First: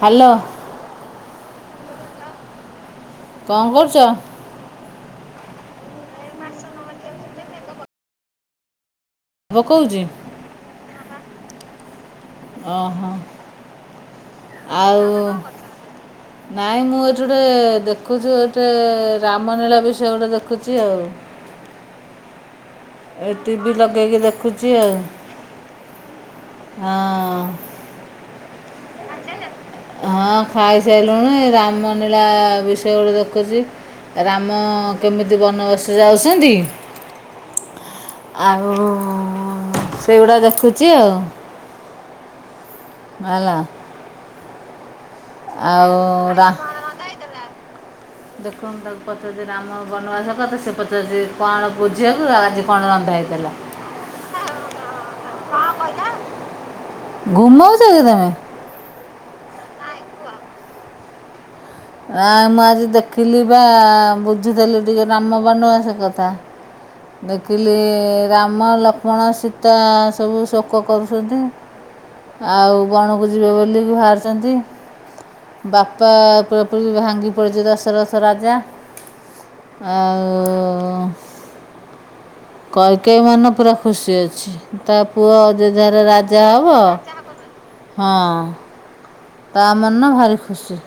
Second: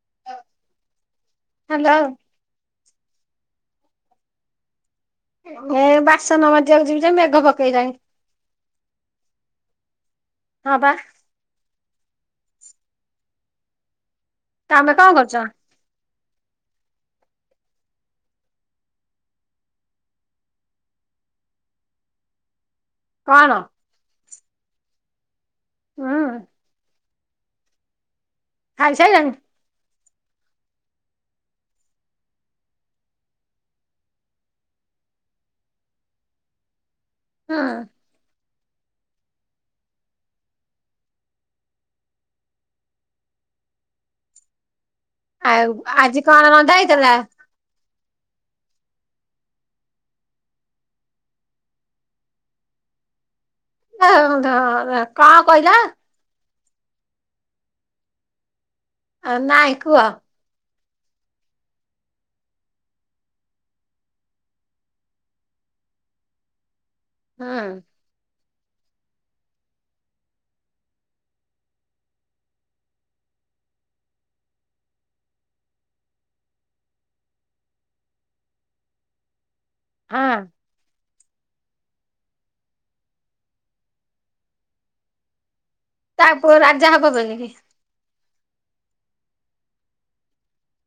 Hello. Hello. କଣ କରୁଚ? ଏ ବାସନ ମଜିବାକୁ ଯିବି ଯେ ମେଘ ପକେଇଲାଣି। ପକୋଉଚି? ହଁ ପା। ଓହୋ। ତମେ ଆଉ କଣ କରୁଛ? ନାଇଁ ମୁଁ ଏଇଠି ଗୋଟେ ଦେଖୁଚି ଗୋଟେ ରାମନୀଳା ବିଷୟ ରେ ଗୋଟେ ଦେଖୁଚି ଆଉ। ଏ କଣ ଟିଭିି ଲଗେଇକି ଦେଖୁଚି ଆଉ। ହଁ। ହଁ। ଖାଇସଇଲଣି? ହଁ ଖାଇସାଇଲୁଣି ରାମନୀଳା ବିଷୟ ଗଟେ ଦେଖୁଚି। ରାମ କେମିତି ବନବସ ଯାଉସନ୍ତି ହଁ। ଆଉ ଉ ଉ ଉ, ସେଇଗୁଡା ଦେଖୁଛି ଆଉ। ବାଲା। ଆଉ ଆଜି କଣ ରନ୍ଧା ହେଇଥିଲା? [inaudible] ଦେଖନ୍ତୁ ତାଙ୍କୁ ପଚାରୁଚି ରାମ ବନବାସ କଥା, ସେ ପଚାରୁଚି କଣ ବୁଝି ଆକୁ ଆଉ ଆଜି କଣ ରନ୍ଧା ହେଇଥିଲା? ଏ [unintelligible] କଣ କହିଲା ଗୁମଉଚ କି ତମେ? ଅ ଆଉ ନାଇଁ, କୁହ? ଆଉ ମୁଁ ଆଜି ଦେଖିଲି ବା, ବୁଝୁଥିଲି ଟିକେ ରାମ ବନବାସ କଥା। ଦେଖିଲି ହୁଁ ରାମ, ଲକ୍ଷ୍ମଣ, ସୀତା ସବୁ ଶୋକ କରୁଛନ୍ତି। ଆଉ ବଣକୁ ଯିବେ ବୋଲି କି, ଭାରୁଛନ୍ତି। ବାପା ପୁରାପୁରି ଭାଙ୍ଗି ପଡିଛି, ଦଶରଥ ରାଜା। ଆଉ ହଁ। ଉ ଉ। କହିକ ମନ ପୁରା ଖୁସି ଅଛି। ତା ପୁଅ। ଯେ ଯାହାର ତା ରାଜା ପୁଅ ହବ। ବୋଲିକି ହଁ। ତା ମନ ଭାରି ଖୁସି।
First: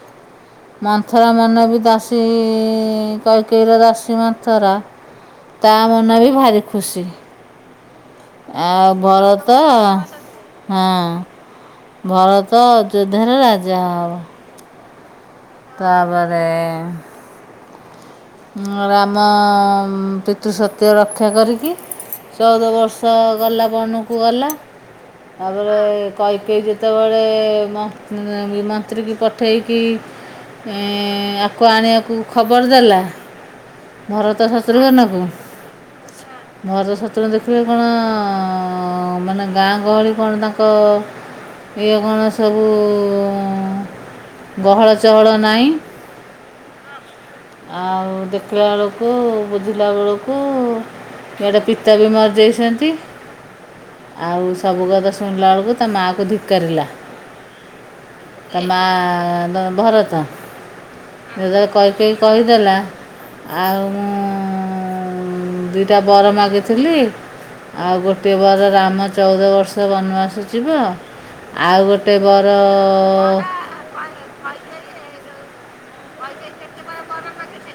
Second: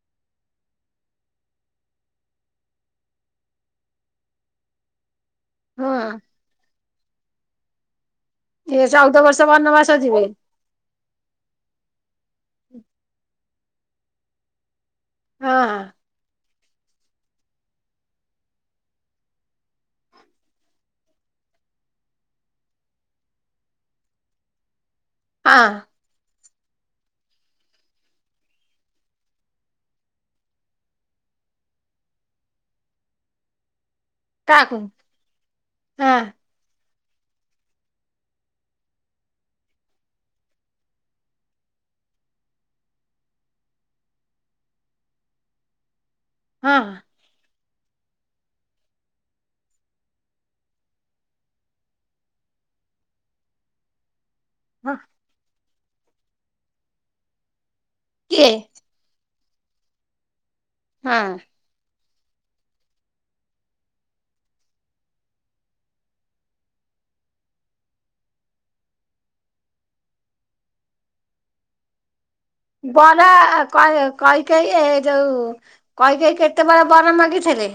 ମନ୍ଥରା ମନ ବି ଦାସୀ ଇ ଇ, କ୍ଏକେଇର ଦାସୀ ମନ୍ଥରା। ତା ହୁଁ ମନ ବି, ଭାରି ଖୁସି। ଇଏ ଆଉ ଚଉଦ ବର୍ଷ ଭରତ, ବନବାସ ଯିବେ। ହଁ। ଭରତ, ଅଯୋଧ୍ୟାର ରାଜା ହବ। ହଁ ତା ପରେ। ରାମ, ପିତୃ ସତ୍ୟ ରକ୍ଷା କରିକି। ଚଉଦ ବର୍ଷ ଗଲା, ବନକୁ ଗଲା। ହଁ ତାପରେ କୈକେୟୀ ଯେତେବେଳେ ଏ ମନ୍ତ୍ରୀକି ପଠେଇକି ଏଁ ଏଁ ଆକୁ ଆଣିବାକୁ, ଖବର ଦେଲା। ଭରତ, କାହାକୁ ଶତୃଘନ କୁ। ହଁ ଭରତ, ଶତ୍ରୁଘ୍ନ ଦେଖିଲେ କଣ ଅ ଅ ଅ, ମାନେ ଗାଁ ଗହଳି କଣ ତାଙ୍କ? ଇଏ କଣ ସବୁ ଉଉଉ ଗହଳ, ଚହଳ ନାହିଁ। ହଁ। ଆଉ ଦେଖିଲା ବେଳକୁ, ବୁଝିଲା ବେଳକୁ। କେଡେ ପିତା ବି, ମର୍ ଯାଇଛନ୍ତି। ଆଉ ସବୁ ହଁ କଥା ଶୁଣିଲା ଆଳକୁ, ତା ମାଆ କୁ ଧିକାରିଲା। କିଏ? ମା ଦ ଭରତ। ହଁ। ଏରେ କୈକେୟୀ କହିଦେଲା, ଆଉ ମୁଁ ଉଁ ଦିଟା ବର ମାଗିଥିଲି। ଆଉ ଗୋଟେ ବାର ରାମ, ଚଉଦ ବର୍ଷ ବନବାସ ଯିବ। ଆଉ ଗୋଟେ ବର ଅ ଅ କୈ କୈକେୟୀ ଏ ଯୋଉ, କୈକେୟୀ କେତେବେଳେ ବର ମାଗିଥିଲେ?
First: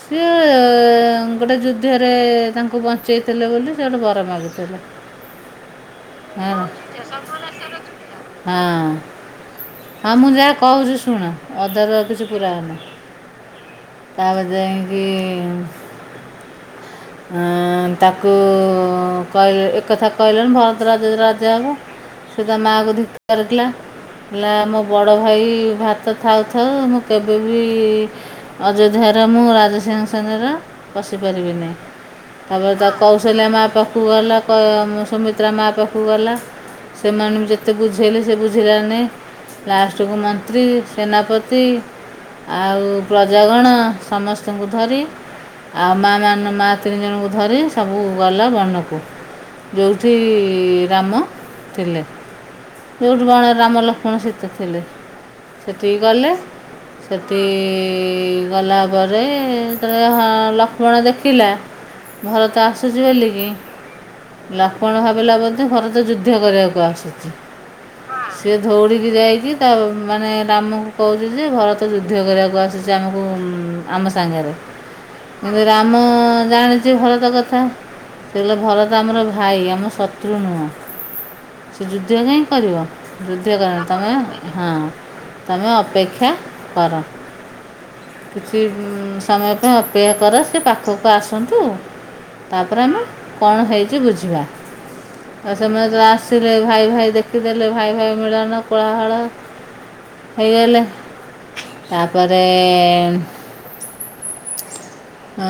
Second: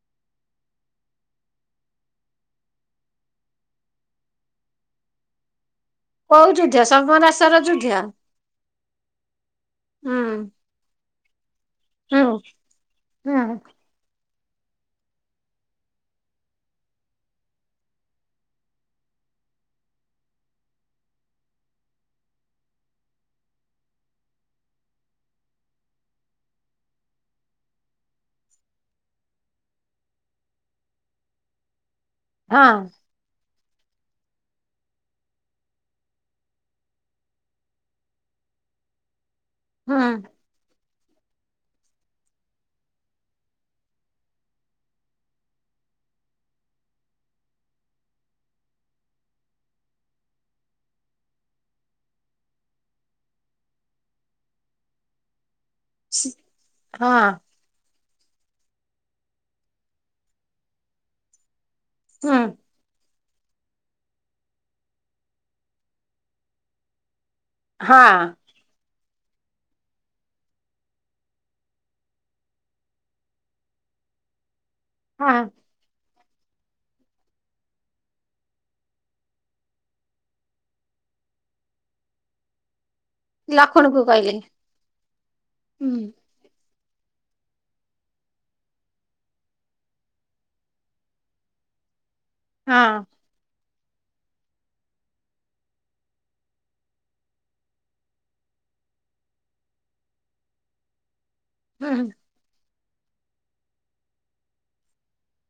ସିଏ ଏ ଏ ଗୋଟେ ଯୁଦ୍ଧରେ ତାଙ୍କୁ ବଞ୍ଚେଇଥିଲେ ବୋଲି, ସେ ଠୁ ବର ମାଗିଥିଲେ। କୋଉ ଯୁଦ୍ଧଵ, ସର୍ବନାଶର ଯୁଦ୍ଧା। ହଁ। ହଁ ମୁଁ ଯାହା କହୁଚି ଶୁଣ। ଅଦାରୁ ଆଉ ହୁଁ କିଛି ପୁରାଅନା। ହୁଁ ତାପରେ ଯାଇକି ଅଁ ଅଁ ତାକୁ ଉ ଉ କହିଲ୍, ଏକଥା କହିଲେଣିି ଭାରତ ରାଜ୍ୟ ର ରାଜା ହେବ। ସେ ତା ମା କୁତିକି ଧକାରଖିଲା। ହେଲା ମୋ ବଡ ଭାଇ ଭାତ ଥାଉ, ଥାଉ, ମୁଁ କେବେବି ଅଯୋଧ୍ୟାର ମୁଁ ରାଜସିଂହାସନର ବସିପାରିବିନି। ହଁ ତାପରେ ତା କୌଶଲ୍ୟା ମା ପାଖକୁ ଗଲା କ ସୁମିତ୍ରା ମା ପାଖକୁ ଗଲା। ସେମାନେଙ୍କୁ ଯେତେ ବୁଝେଇଲେ ସେ ବୁଝିଲା ନି। ହୁଁ ଲାଷ୍ଟକୁ ମନ୍ତ୍ରୀ, ସେନାପତି ଆଉ ପ୍ରଜଗଣ ସମସ୍ତଙ୍କୁ ଧରି ଆଉ ମା ମାନେ ମା ତିନି ଜଣଙ୍କୁ ଧରି ସବୁ ଗଲା ବନକୁ। ଯଉଠି ରାମ ଥିଲେ। କଉଠୁ କଣ ରାମ ଲକ୍ଷ୍ମଣ ସୀତା ଥିଲେ। ସେଠିକି ଗଲେ ହଁ ସେଠି ଗଲା ପରେ ଯେତବଳେ ହଁ ଲକ୍ଷ୍ମଣ ଦେଖିଲା ହୁଁ ଭରତ ଆସୁ ଆସୁଛି ବୋଲି କିି ଲକ୍ଷ୍ମଣ ଭାବିଲା ବୋଧେ ଭରତ ଯୁଦ୍ଧ କରିବାକୁ ଆସୁଚି। ହଁ। ସିଏ ଧଉଳିଗିରି ଆଇକି ତା ମାନେ ରାମକୁ କହୁଛି ଯେ ଭରତ ଯୁଦ୍ଧ କରିବାକୁ ଆସିଛି। ଆମକୁ ଆମ ସାଙ୍ଗରେ ହଁ କିନ୍ତୁ ରାମ ଜାଣିଛି ଭରତ କଥା। ସେ କହିଲେ ଭରତ ଆମର ଭାଇ ଆମ ଶତ୍ରୁ ନୁହଁ। ସେ ଯୁଦ୍ଧ କାହିଁ କରିବ? ଯୁଦ୍ଧ କରନି। ଲକ୍ଷ୍ମଣକୁ ତମେ କହିଲେ ହଁ ତମେ ହୁଁ ଅପେକ୍ଷା କର କିଛି ସମୟ ପାଇଁ ଅପେକ୍ଷା କର ସେ ପାଖକୁ ଆସନ୍ତୁ। ନ୍ତୁ ତାପରେ ଆମେ ହଁ କଣ ହେଇଚି ବୁଝିବା। ଆଉ ସେମାନେ ଯଉ ଆସିଲେ ଭାଇ ଭାଇ ଦେଖିଦେଲେ ଭାଇ, ଭାଇ ମିଳନ କୁଳାହଳ ହେଇ ଗଲା? ହୁଁ ତାପରେ ଆ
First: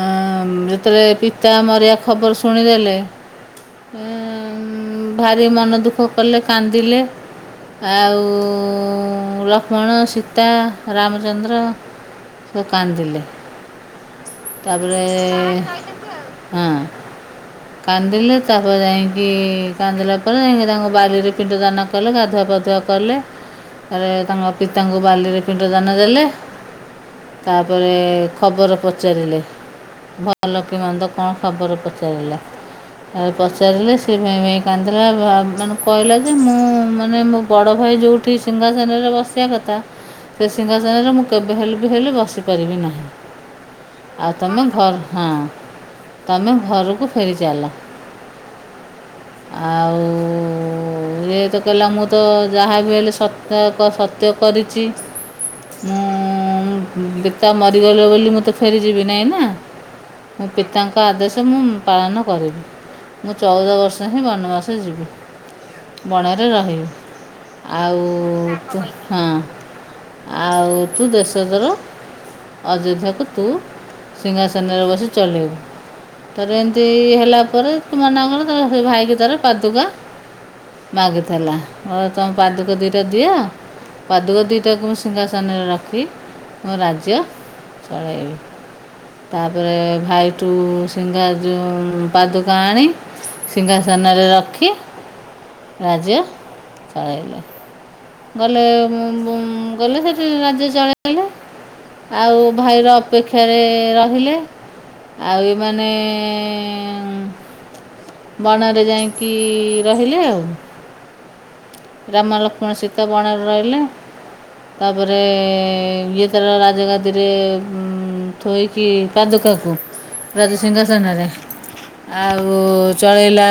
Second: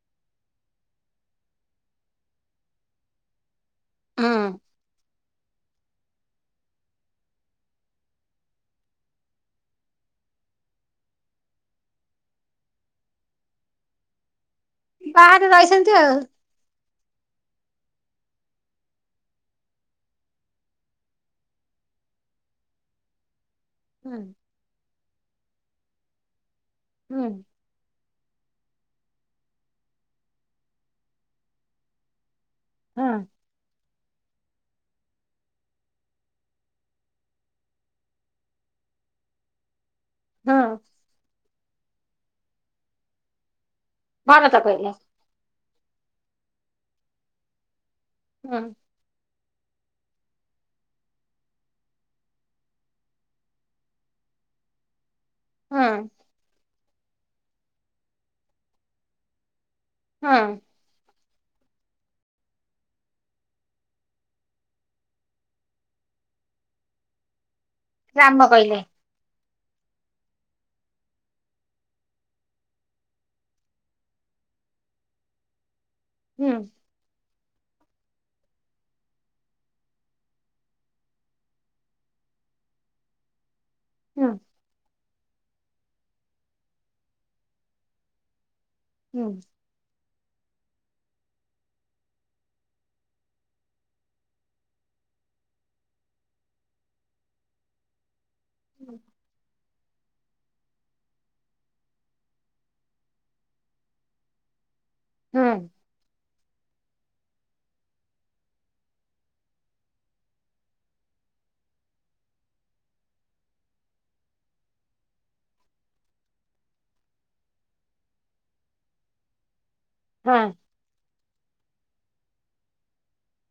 ମ। ଯେତେବେଳେ ପିତା ମରିବା ଖବର ଶୁଣିଦେଲେ ହୁଁ ଉମ୍ ଭାରି ମନ ଦୁଃଖ କଲେ କାନ୍ଦିଲେ। ଆଉ ଲକ୍ଷ୍ମଣ, ସୀତା, ରାମଚନ୍ଦ୍ର। ସବୁ କାନ୍ଦିଲେ ତାପରେ [unintelligible] ହଁ। କାନ୍ଦିଲେ ତା ପରେ ଯାଇଁକି କାନ୍ଦିଲା ପରେ ଯାଇଁକି ତାଙ୍କ ବାଲିରେ ପିଣ୍ଡ ଦାନ କଲେ ଗାଧୁଆ, ପାଧୁଆ କଲେ। ତାରେ ହୁଁ ତାଙ୍କ ପିତାଙ୍କୁ ବାଲିରେ ପିଣ୍ଡ ଦାନ ଦେଲେ। ହୁଁ। ତା ପରେ ଖବର ପଚାରିଲେ। ଭଲ କି ମନ୍ଦ କଣ ଖବର ପଚାରିଲା ହଁ ତାଆ ପଚାରିଲେ ସେ ଭେଁ, ଭେଁ ହେଇ କାନ୍ଦିଲା ମାନେ କହିଲା ଯେ ମୁଁ ମାନେ ମୋ ବଡ଼ ଭାଇ ଯୋଉଠି ସିଂହାସନରେ ବସି ବସିବା କଥା ସେ ହଁ ସିଂହାସନରେ ମୁଁ କେବେ ହେଲେ ବି ହେଲେ ବସିପାରିବି ନାହିଁ। ଆଉ ଭରତ ତମେ କହିଲେ ଘର ହଁ ତମେ ଘରକୁ ଫେରି ଚାଲ। ହଁ। ଆଉ। ଆଉ ଇଏତ କହିଲା ମୁଁ ତ ଯାହାବି ହେଲେ ସତା ସତ୍ୟ କରିଛି। ହୁଁ ମୁଁ ପିତା ମରିଗଲେ ବୋଲି ମୁଁ ତ ଫେରିଯିବି ନାଇଁ ନା। ମୋ ହୁଁ ପିତାଙ୍କ ଆଦେଶ ମୁଁ ପାଳନ କରିବି ମୁଁ ଚଉଦ ବର୍ଷ ହିଁ ବନବାସ ଯିବି। ବଣରେ ରହିବି ରାମ କହିଲେ ଆଉ। ହଁ ଆଉ ତୁ ଦେଶ ଦୋର ଅଯୋଧ୍ୟାକୁୁ ତୁ ସିଂହାସନରେ ବସି ଚଲେଇବୁ ହୁଁ ତାରେ ଏମିତି ହେଲା ପରେ ତୁ ମନା କଲା ତ ଭାଇକି ତାର ପାଦୁକା ମାଗିଥିଲା। କହିଲା ତମ ପାଦୁକା ଦିଟା ଦିଅ ହୁଁ ପାଦୁକ ଦିଟାକୁ ମୁଁ ସିଂହାସନରେ ରଖି ମୋ ରାଜ୍ୟ ଚଳାଇବି। ହୁଁ। ତାପରେ ଭାଇ ଠୁ ସିଂହା ଯୋଉ ପାଦୁକା ଆଣି ସିଂହାସନରେ ରଖି ରାଜ୍ୟ ଚଳାଇଲେ। ଗଲେ ମୁଁ ବୁ ଗଲେ ସେ ରାଜ୍ୟ ଚଳେଇଲେ ଆଉ ଭାଇର ଅପେକ୍ଷାରେ ରହିଲେ। ଆଉ ହୁଁ ଏମାନେ ହୁଁ, ବଣରେ ଯାଇକି ରହିଲେ ଆଉ। ରାମ, ଲକ୍ଷ୍ମଣ, ସୀତା ବଣରେ ରହିଲେ। ତାପରେ ଇଏ ତାର ରାଜଗାଦିରେ ଥୋଇକି ପାଦୁକାକୁ ହଁ ରାଜସିଂହାସନରେ ଆଉ ଚଳେଇଲା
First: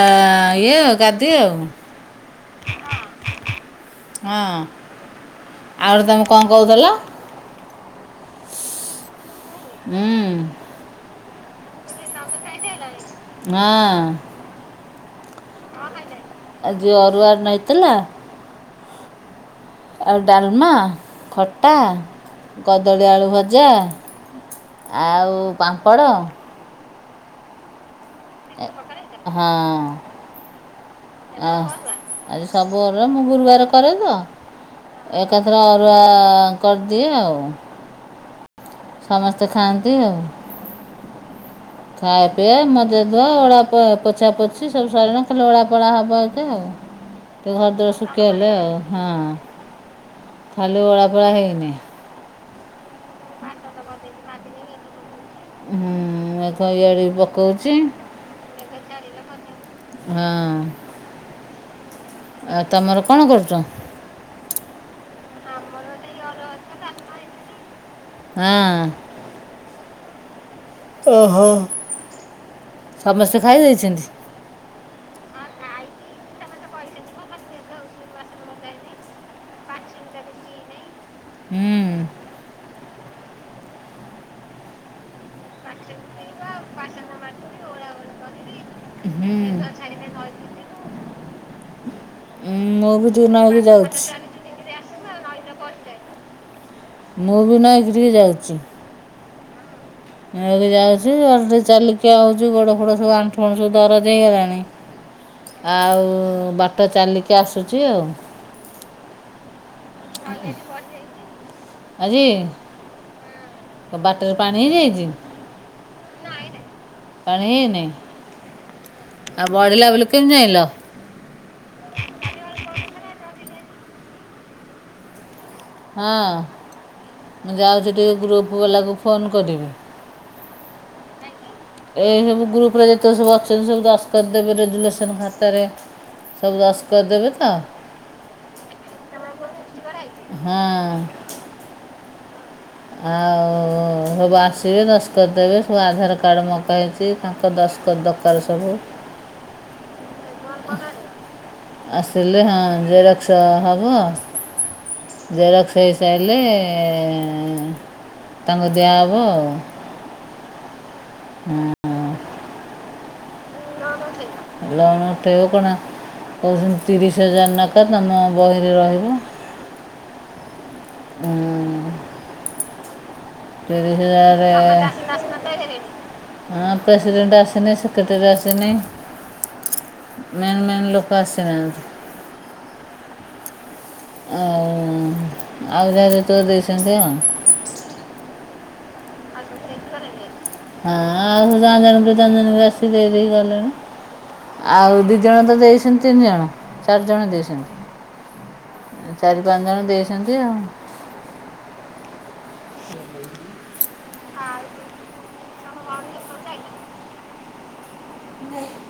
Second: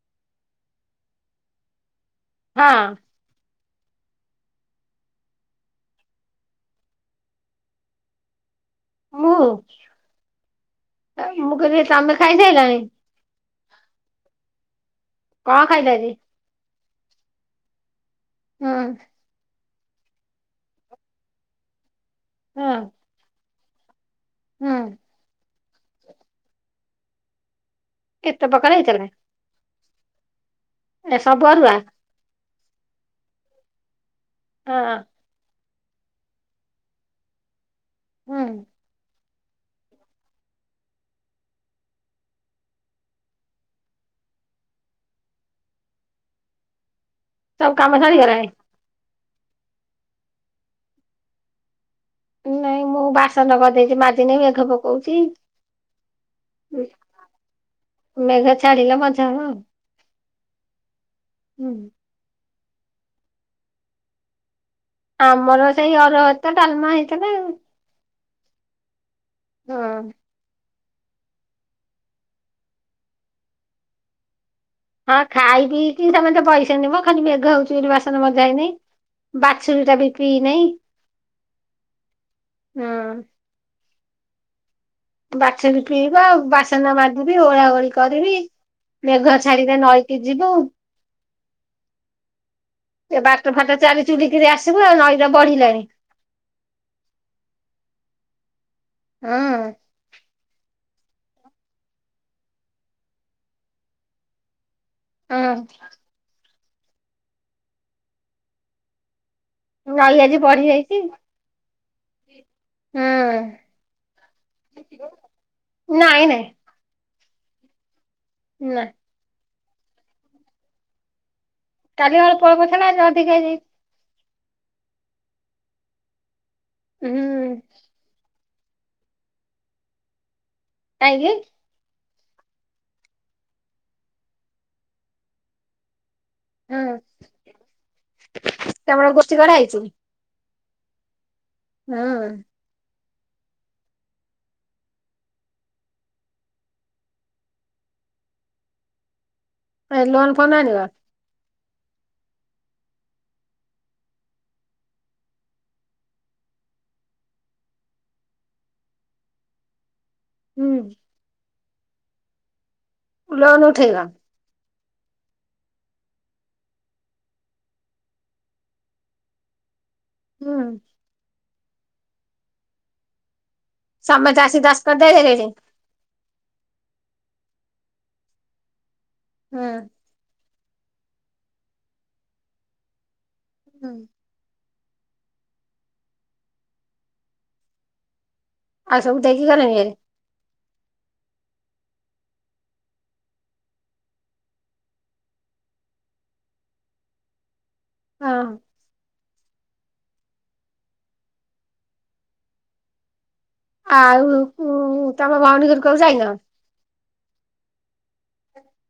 ଇଏ ଆଉ ଗାଦି ଆଉ। ହଁ ହଁ ଆଉରି ତମେ କଣ କହୁଥିଲ? ମୁଁ। ହୁଁ ମୁଁ କହିଲି ତମେ ଖାଇ ସାଇଲଣି? ହଁ କଣ ଖାଇଲ ଆଜି? ଆଜିି ଅରୁଆ ଅନ୍ନ ହେଇଥିଲା। ହୁଁ। ଆଉ ଡାଲମା, ଖଟା, ହୁଁ କଦଳୀଆଳୁଭଜା ହୁଁ ଆଉ ପାମ୍ପଡ଼ କେତେ ପକାରେ ହେଇଥିଲେ। ହଁ ସବୁ ଅ ଅରୁଆ ଆରେ ସବୁଅରେ ମୁଁ ଗୁରୁବାର କରେ ତ ହଁ ଏକାଥରେ ଅରୁଆ କରିଦିଏ ଆଉ ହୁଁ ସମସ୍ତେ ଖାଆନ୍ତି ଆଉ ଖାୟାପିଆ ମଜାଧୁଆ ଓଳାପ ପୋଛାପୋଛି ସବୁ ସରିଣ ଖାଲି ଓଳାପଳା ହବ ଆକା [inaudible] ଟିକେ ସବୁ ଘରଦଳେ କାମ ସରିଗଲାଣି? ଶୁଖିଗଲେ ଆଉ ହଁ ଖାଲି ଓଳାପଳା ହେଇନି। ନାଇଁ ମୁଁ ବାସନ ଗଦେଇଚି ମାଜିନି ମେଘ ପକଉଛି। ହୁଁ, ମେଘ ଇଆଡ଼େ ବି ପକଉଚି। ମେଘ ଛାଡିଲେ ମଜା ହବ ଆଉ। ହଁ ହୁଁ ଏ ତମର କଣ କରୁଚ? ଆମର ସେଇ ଅରୁଆଭାତ ଡାଲମା ହେଇଥିଲା ଆଉ। ହଁ। ହଁ। ଓହୋ ସମସ୍ତେ ଖାଇ ଦେଇଛନ୍ତି। ହଁ ଖାଇପିଇକି ସମସ୍ତେ ବଇସନ୍ତି ମ ଖାଲି ମେଘ ହେଉଛିବୋଲି ବାସନମଜା ହେଇନାଇ। ବାଛୁରୀ ଟା ବି ପିଇନାଇଁ। ହୁଁ। ହଁ। ବାଛୁରୀ ପିଇବ, ବାସନ ମାଜିବି ଓଳାଓଳି କରିବି। ମେଘ ଛାଡିରେ ନଈକି ଯିବୁ। ହୁଁ ଉନ୍ ମୁ ଏ ବାଟ ଫାଟ ଚାଲି ଚୁଲିକିରି ଆସିବ ଆଉ ନଈଟା ବଢିଲାଣି। ମୁଁ ବି ନଇ ତୁଠ କୁ ଯାଉଚି। ଉଁ। ଇଆଡ଼େ ଯାଉଚି ଆଉଥେଟିକେ ଚାଲିକି ଆଉଚି ଗୋଡଫୋଡ ସବୁ ଆଣ୍ଠୁଗଣ୍ଠି ସବୁ ଦରଜ ହେଇଗଲାଣି। ହଁ ଆଉ ବାଟ ଚାଲିକି ଆସୁଛି ଆଉ। ନଈ ଆଜି ବଢି ଯାଇଛି। ଆଜି ହୁଁ। ବାଟରେ ପାଣି ହେଇଯାଇଛି? ନାଇଁ ନାଇଁ [inaudible] ପାଣି ହେଇନାଇ ନା ଆଉ ବଢ଼ିଲା ବୋଲି କିନ ଜାଣିଲ? କାଲି ଅଳ୍ପଅଳ୍ପ ଥିଲା ଆଜି ଅଧିକା ହେଇଯାଇଛି। ହଁ ହୁଁ ମୁଁ ଯାଉଛି ଟିକେ ଗ୍ରୁପ୍ ବାଲାକୁ ଫୋନ୍ କରିବି। କାହିଁକି? ଏ ସବୁ ଗ୍ରୁପ ରେ ଯେତେକ ସବୁ ଅଛନ୍ତି ସବୁ ଦସକତ ଦେବେ ରେଜୁଲେସନ ଖାତା ରେ ସବୁ ହଁ ଦସକତ ଦେବେ ତ ତମର ଗୋଷ୍ଠୀ ଗଢ଼ାହେଇଛି। ହୁଁ ହୁଁ ଆଉଉ ସବୁ ଆସିବେ ଦସ୍ତକ ଦେବେ ସବୁ ଆଧାରକାର୍ଡ ମଗା ହେଇଚି। ତାଙ୍କ ଦସ୍ତକ ଦରକାର ସବୁ ଏ ଲୋନଫୋନ ଆଣିବ। ଆସିଲେ ହଁ ଜେରକ୍ସ ହବ। ଜେରକ୍ସ ହେଇସାରିଲେ ତାଙ୍କୁ ଦିଆ ହବ ଆଉ ହୁଁ ହୁଁ ଲୋନ ଉଠେଇଅ ଲନ ଉଠେଇବୁ କଣ କହୁଛନ୍ତି ତିରିଶ ହଜାର [unintelligible] ତମ ବହିରେ ରହିବ। ହୁଁ ହଁ ତିରିଶ ସମସ୍ତେ ଆସି ଦାସ ହଜାର କରିଦେଇ ଗଲେଣି ହଁ ପ୍ରେସିଡେଣ୍ଟ ଆସିନି ସେକ୍ରେଟାରି ଆସିନି ହଁ ମେନ ମେନ୍ ଲୋକ ଆସିନାହାନ୍ତି। ହୁଁ। ଆଉ ଆଉ ଯାହା ତୋ [unintelligible] ଆଉ ସବୁ ଦେଇକି ଗଲେ [unintelligible] ଆ ଆଉ [unintelligible] ଆଉ ଦିଇ ଜଣ ତ ଦେଇଛନ୍ତି ତିନି ଜଣ ଚାରି ଜଣ ହଁ ଦେଇଛନ୍ତି। ଚାରି ପାଞ୍ଚ ଜଣ ଦେଇଛନ୍ତି ଆଉ। [inaudible] ଆଉ ତମ ଭଉଣୀ ଘର କୁ ଯାଇନ? ନାଇଁ।